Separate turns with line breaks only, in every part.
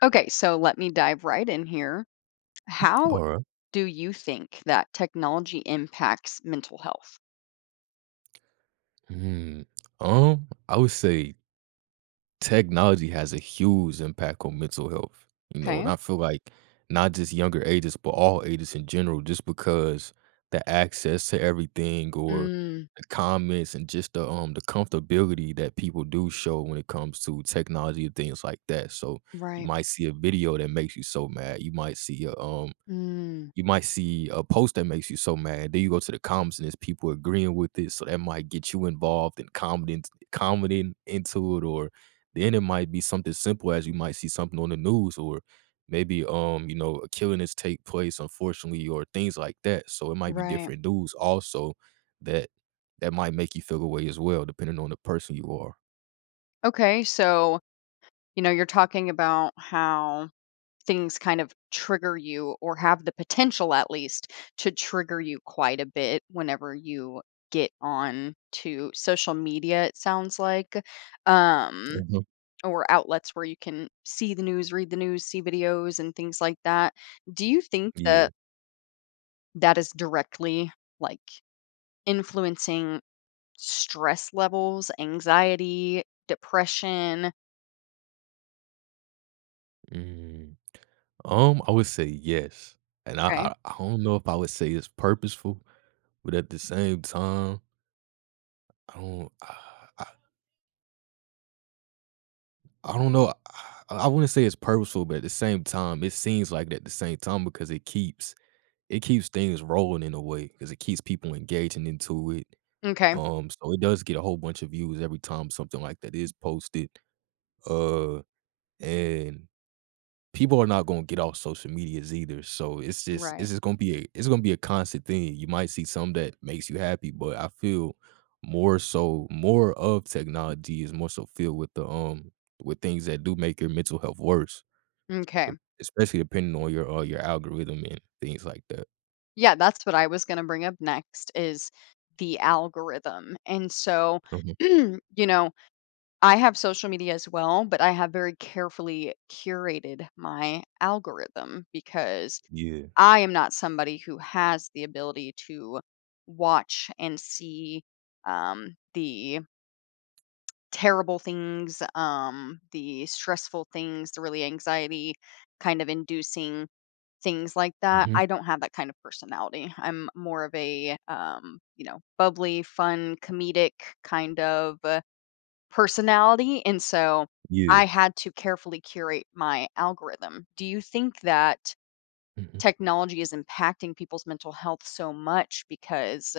Okay, so let me dive right in here. How
Alright.
do you think that technology impacts mental health?
Hmm. I would say technology has a huge impact on mental health, you know,
Okay.
and I feel like not just younger ages, but all ages in general, just because the access to everything or
Mm,
the comments and just the comfortability that people do show when it comes to technology and things like that. So you
right.
might see a video that makes you so mad.
Mm,
You might see a post that makes you so mad, then you go to the comments and there's people agreeing with it, so that might get you involved and commenting into it, or then it might be something simple as you might see something on the news or maybe, a killing has take place, unfortunately, or things like that, so it might be
right.
different news also that that might make you feel a way as well, depending on the person you are.
Okay, so, you're talking about how things kind of trigger you or have the potential at least to trigger you quite a bit whenever you get on to social media, it sounds like. Um,
Mhm.
or outlets where you can see the news, read the news, see videos and things like that. Do you think
Yeah.
that that is directly like influencing stress levels, anxiety, depression?
Mm. I would say yes, and I
Okay.
I I don't know if I would say it's purposeful. But at the same time, I don't I I I don't know, I wouldn't say it's purposeful, but at the same time, it seems like it at the same time because it keeps things rolling in a way because it keeps people engaging into it.
Okay.
So it does get a whole bunch of views every time something like that is posted. Uh, and people are not going to get off social medias either. So it's just
Right.
it's just going to be a constant thing. You might see some that makes you happy, but I feel more so more of technology is more so filled with the with things that do make your mental health worse,
Okay.
e- especially depending on your algorithm and things like that.
Yeah, that's what I was going to bring up next is the algorithm. And so,
Mhm.
you know, I have social media as well, but I have very carefully curated my algorithm because
Yeah.
I am not somebody who has the ability to watch and see the terrible things, the stressful things, the really anxiety kind of inducing things like that.
Hmm.
I don't have that kind of personality. I'm more of a, bubbly, fun, comedic kind of personality. And so
Yeah.
I had to carefully curate my algorithm. Do you think that
Hmm.
technology is impacting people's mental health so much because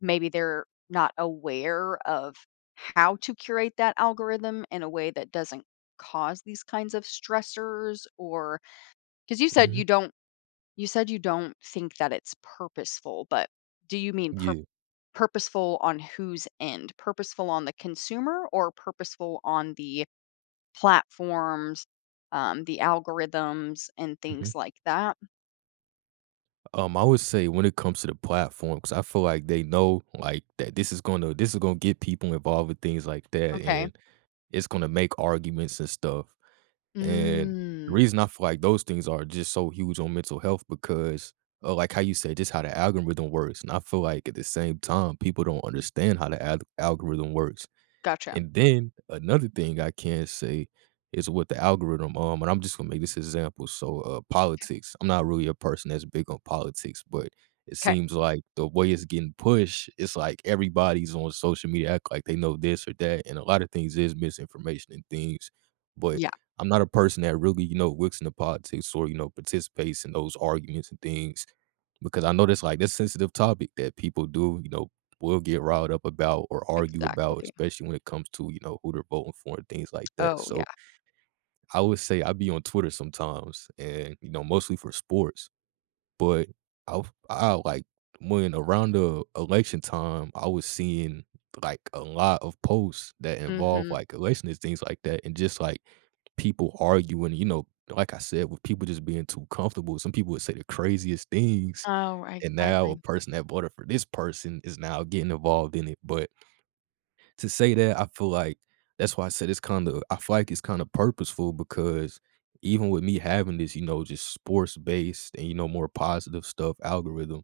maybe they're not aware of how to curate that algorithm in a way that doesn't cause these kinds of stressors? Or because
Hmm.
you said you don't think that it's purposeful, but do you mean
Yeah.
purposeful on whose end? Purposeful on the consumer or purposeful on the platforms, the algorithms and
Hmm.
things like that?
I would say when it comes to the platform, because I feel like they know like that this is gonna get people involved with things like that,
Okay.
and it's gonna make arguments and stuff, and the
Mm.
reason I feel like those things are just so huge on mental health because, like how you said, just how the algorithm works, and I feel like at the same time, people don't understand how the al algorithm works.
Gotcha.
And then another thing I can say is with the algorithm, and I'm just gonna make this example. So, politics. I'm not really a person that's big on politics, but it
Okay.
seems like the way it's getting pushed, it's like everybody's on social media act like they know this or that, and a lot of things is misinformation and things. But
Yeah,
I'm not a person that really, looks into politics or participates in those arguments and things because I know this like this sensitive topic that people do, will get riled up about or argue about,
exactly.
especially when it comes to, who they're voting for and things like that.
Oh,
So
yeah.
I would say I be on Twitter sometimes and, mostly for sports. But I I like when around the election time, I was seeing like a lot of posts that involve
Mhm.
like election and things like that, and just like people arguing, like I said, with people just being too comfortable. Some people would say the craziest things
Oh, I
and
I
now a
agree.
person that voted for this person is now getting involved in it. But to say that, I feel like that's why I said it's kind of I feel like it's kind of purposeful because even with me having this, just sports based and more positive stuff algorithm,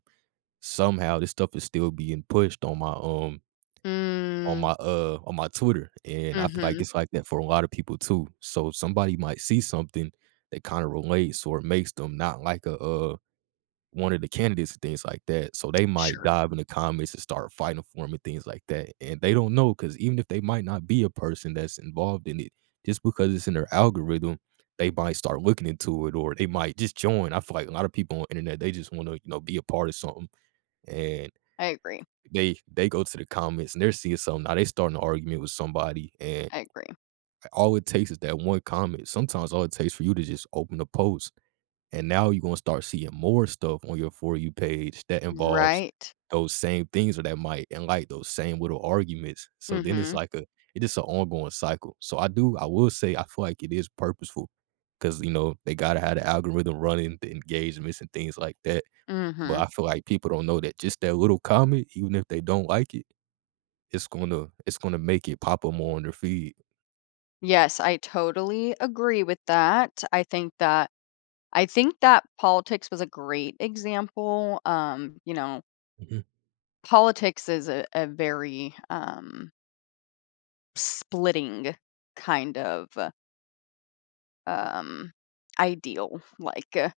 somehow this stuff is still being pushed on my on
Mm.
my on my Twitter, and I feel like
Mhm.
it's like that for a lot of people too. So somebody might see something that kind of relates or it makes them not like a one of the candidates and things like that. So they might
Sure.
dive in the comments and start fighting for him and things like that. And they don't know because even if they might not be a person that's involved in it, just because it's in their algorithm, they might start looking into it or they might just join. I feel like a lot of people on the internet, they just want to, be a part of something. And
I agree.
they go to the comments and they're seeing something. Now they starting an argument with somebody. And
I agree.
all it takes is that one comment. Sometimes all it takes for you to just open the post and now you're gonna start seeing more stuff on your For You page that involves
Right.
those same things or that might enlight those same little arguments. So then it's
Mhm.
like a it's just an ongoing cycle. So I will say I feel like it is purposeful because, they gotta have the algorithm running, the engagements and things like that. But
Mhm.
I feel like people don't know that just that little comment, even if they don't like it, it's gonna make it pop up more on their feed.
Yes, I totally agree with that. I think that politics was a great example. You know,
Mhm.
politics is a very, splitting kind of, um, ideal, like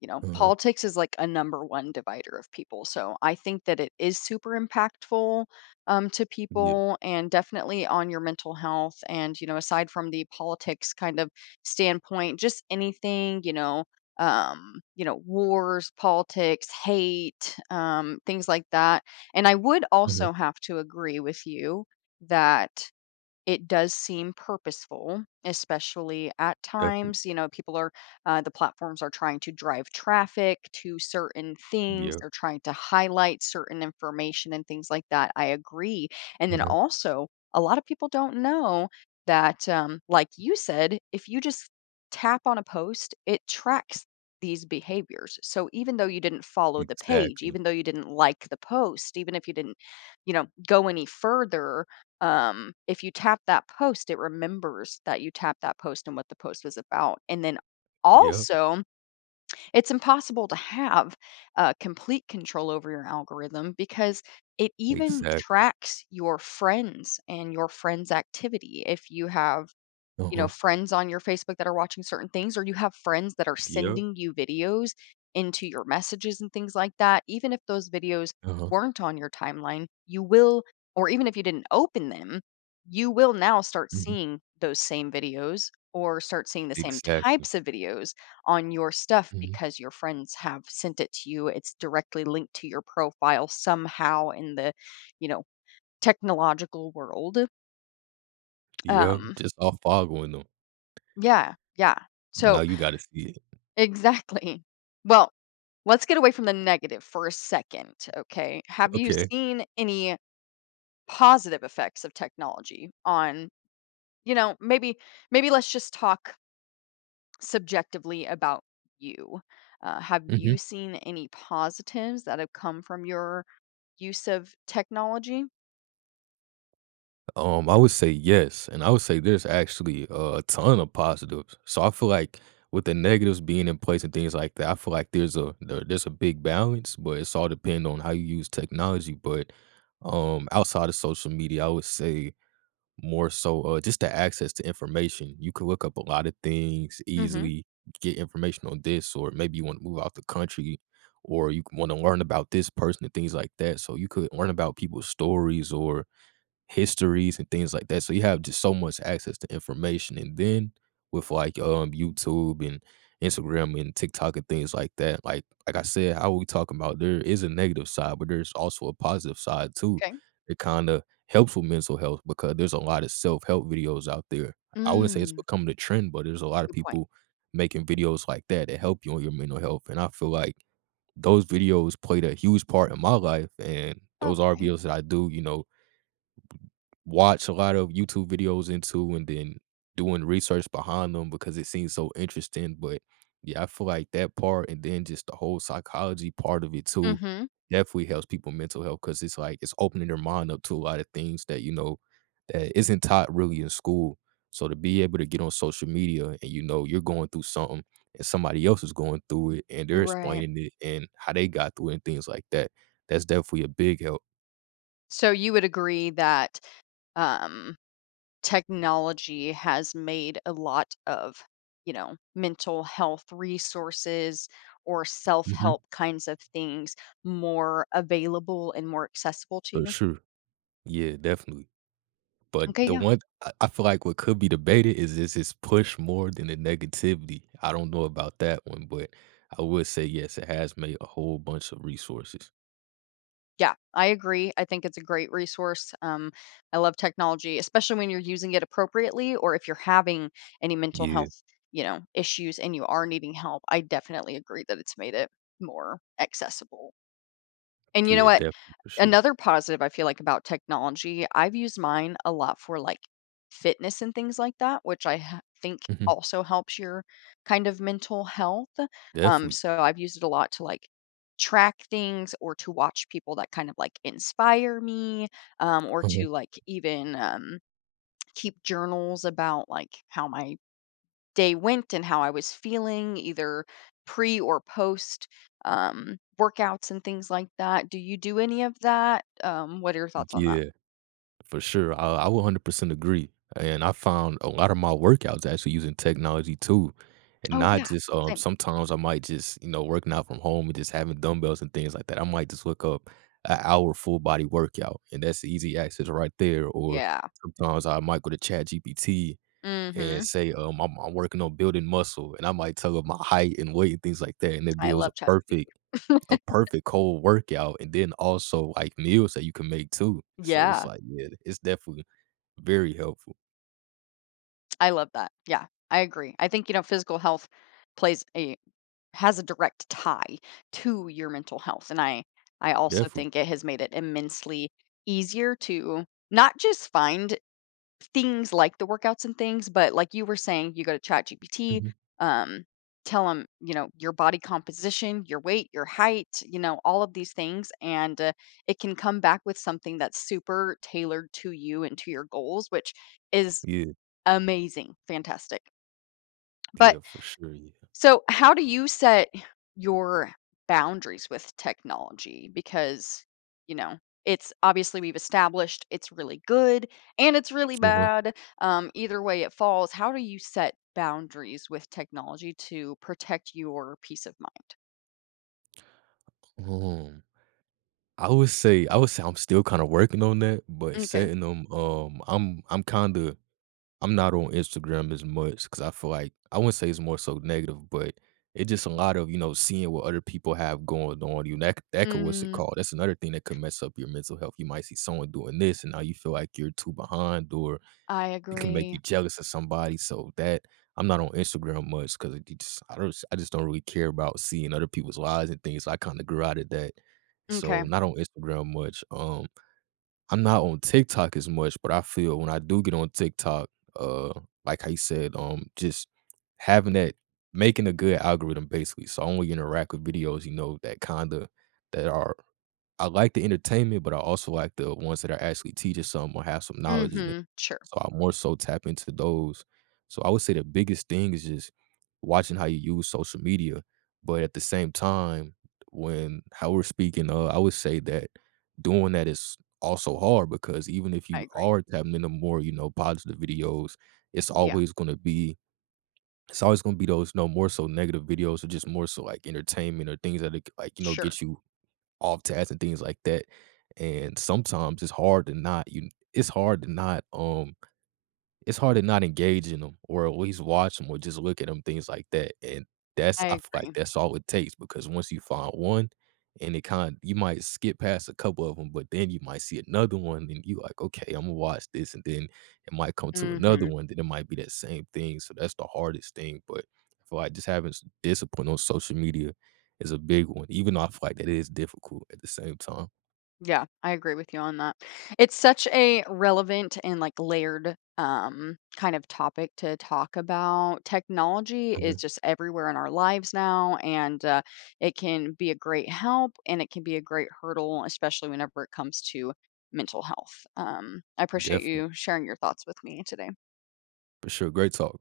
you know,
Uh-huh.
politics is like a number one divider of people. So I think that it is super impactful to
Yeah.
people and definitely on your mental health. And, you know, aside from the politics kind of standpoint, just anything, you know, wars, politics, hate, things like that. And I would
Uh-huh.
also have to agree with you that it does seem purposeful, especially at
Definitely.
times. You know, people are, the platforms are trying to drive traffic to certain things.
Yeah.
They're trying to highlight certain information and things like that. I agree. And then
Uh-huh.
also, a lot of people don't know that, like you said, if you just tap on a post, it tracks these behaviors. So even though you didn't follow the page,
Exactly.
even though you didn't like the post, even if you didn't, you know, go any further, if you tap that post, it remembers that you tapped that post and what the post was about. And then
Yeah.
also, it's impossible to have complete control over your algorithm because it even
Exactly.
tracks your friends and your friends' activity. If you have, you know,
Uh-huh.
friends on your Facebook that are watching certain things, or you have friends that are
Yep.
sending you videos into your messages and things like that. Even if those videos
Uh-huh.
weren't on your timeline, you will, or even if you didn't open them, you will now start
Mhm.
seeing those same videos or start seeing the same
Exactly.
types of videos on your stuff
Mhm.
because your friends have sent it to you. It's directly linked to your profile somehow in the, you know, technological world.
Yep.
Um,
Just all following them.
yeah, yeah.
Now
So
you gotta see it.
exactly. Well, let's get away from the negative for a second, okay? Have you
Okay.
seen any positive effects of technology on, you know, maybe let's just talk subjectively about you. Have you
Mhm.
seen any positives that have come from your use of technology?
I would say yes, and I would say there's actually a ton of positives. So I feel like with the negatives being in place and things like that, I feel like there's a big balance, but it's all depend on how you use technology. But outside of social media, I would say more so, just the access to information. You can look up a lot of things
Mm-hmm.
easily, get information on this, or maybe you want to move out the country, or you want to learn about this person and things like that. So you could learn about people's stories or histories and things like that. So you have just so much access to information. And then with like YouTube and Instagram and TikTok and things like that, like I said, how we talking about there is a negative side, but there's also a positive side too.
Okay.
It kind of helps with mental health because there's a lot of self-help videos out there. I wouldn't say it's
Mm,
becoming a trend, but there's a lot of
good point.
people making videos like that that help you on your mental health. And I feel like those videos played a huge part in my life. And those are
Okay.
videos that I do, watch a lot of YouTube videos into and then doing research behind them because it seems so interesting. But yeah, I feel like that part and then just the whole psychology part of it too
Mm-hmm.
definitely helps people mental health because it's like it's opening their mind up to a lot of things that that isn't taught really in school. So to be able to get on social media and you're going through something and somebody else is going through it and they're
Right.
explaining it and how they got through it and things like that. That's definitely a big help.
So you would agree that um technology has made a lot of, you know, mental health resources or
Hmm.
self-help kinds of things more available and more accessible to
For
you?
sure. Yeah, definitely. But
Okay,
the
yeah.
one I feel like what could be debated is his push more than the negativity. I don't know about that one, but I would say yes, it has made a whole bunch of resources.
Yeah, I agree. I think it's a great resource. I love technology, especially when you're using it appropriately or if you're having any mental
Yeah,
health, you know, issues and you are needing help. I definitely agree that it's made it more accessible. And you know
yeah,
what?
definitely for sure.
Another positive I feel like about technology, I've used mine a lot for, like, fitness and things like that, which I ha think
Mhm,
also helps your kind of mental health.
definitely.
So I've used it a lot to, like, track things or to watch people that kind of, like, inspire me, or to, like, even, keep journals about, like, how my day went and how I was feeling, either pre or post, workouts and things like that. Do you do any of that? What are your thoughts on that?
Yeah. For sure. I would 100% agree. And I found a lot of my workouts actually using technology too. And
Oh
not
yeah,
just,
same.
sometimes I might just, working out from home and just having dumbbells and things like that. I might just look up an hour full body workout and that's easy access right there. Or
Yeah.
sometimes I might go to Chat GPT and
Mm-hmm.
say, I'm working on building muscle and I might tell it my height and weight and things like that. And it
I
builds a
love
perfect
ChatGPT.
a perfect cold workout and then also, like, meals that you can make too. So it's
Yeah,
like, yeah, it's definitely very helpful.
I love that. Yeah, I agree. I think you know physical health plays a has a direct tie to your mental health, and I also
Definitely.
think it has made it immensely easier to not just find things like the workouts and things, but like you were saying, you go to ChatGPT,
Mhm.
um, tell them, you know, your body composition, your weight, your height, you know, all of these things. And it can come back with something that's super tailored to you and to your goals, which is
Yeah,
amazing, fantastic. But
yeah, for sure, yeah.
so, how do you set your boundaries with technology? Because, you know, it's obviously we've established it's really good and it's really
Uh-huh.
bad. Either way it falls. How do you set boundaries with technology to protect your peace of mind?
Um, I would say I'm still kinda working on that, but
Okay.
setting them. I'm not on Instagram as much because I feel like I wouldn't say it's more so negative, but it's just a lot of seeing what other people have going on. You that could what's it
Mm,
called? That's another thing that could mess up your mental health. You might see someone doing this, and now you feel like you're too behind, or
I
it can make
agree.
you jealous of somebody. So that I'm not on Instagram much because just I just don't really care about seeing other people's lives and things. So I kind of grew out of that,
Okay.
so not on Instagram much. I'm not on TikTok as much, but I feel when I do get on TikTok, uh, like I said, just having that making a good algorithm basically. So I only interact with videos, that kinda that are I like the entertainment, but I also like the ones that are actually teaching something or have some knowledge in it.
Mm-hmm. Sure.
So I more so tap into those. So I would say the biggest thing is just watching how you use social media. But at the same time, when how we're speaking, I would say that doing that is also hard because even if
I
you
agree.
are tapping into more, positive videos, it's
Yeah.
always going to be it's always going to be those no more so negative videos or just more so like entertainment or things that
Sure.
get you off task and things like that. And sometimes it's hard to not engage in them or at least watch them or just look at them, things like that, and that's I
I
feel like
agree.
that's all it takes because once you find one and it kind of you might skip past a couple of them, but then you might see another one and you like, "Okay, Imma watch this," and then it might come to another
Mm-hmm.
one, then it might be that same thing, so that's the hardest thing, but I feel like just having some discipline on social media is a big one, even though I feel like that is difficult at the same time.
Yeah, I agree with you on that. It's such a relevant and like layered kind of topic to talk about. Technology is
Mhm.
just everywhere in our lives now and it can be a great help and it can be a great hurdle, especially whenever it comes to mental health. I appreciate
Definitely.
you sharing your thoughts with me today.
For sure, great talk.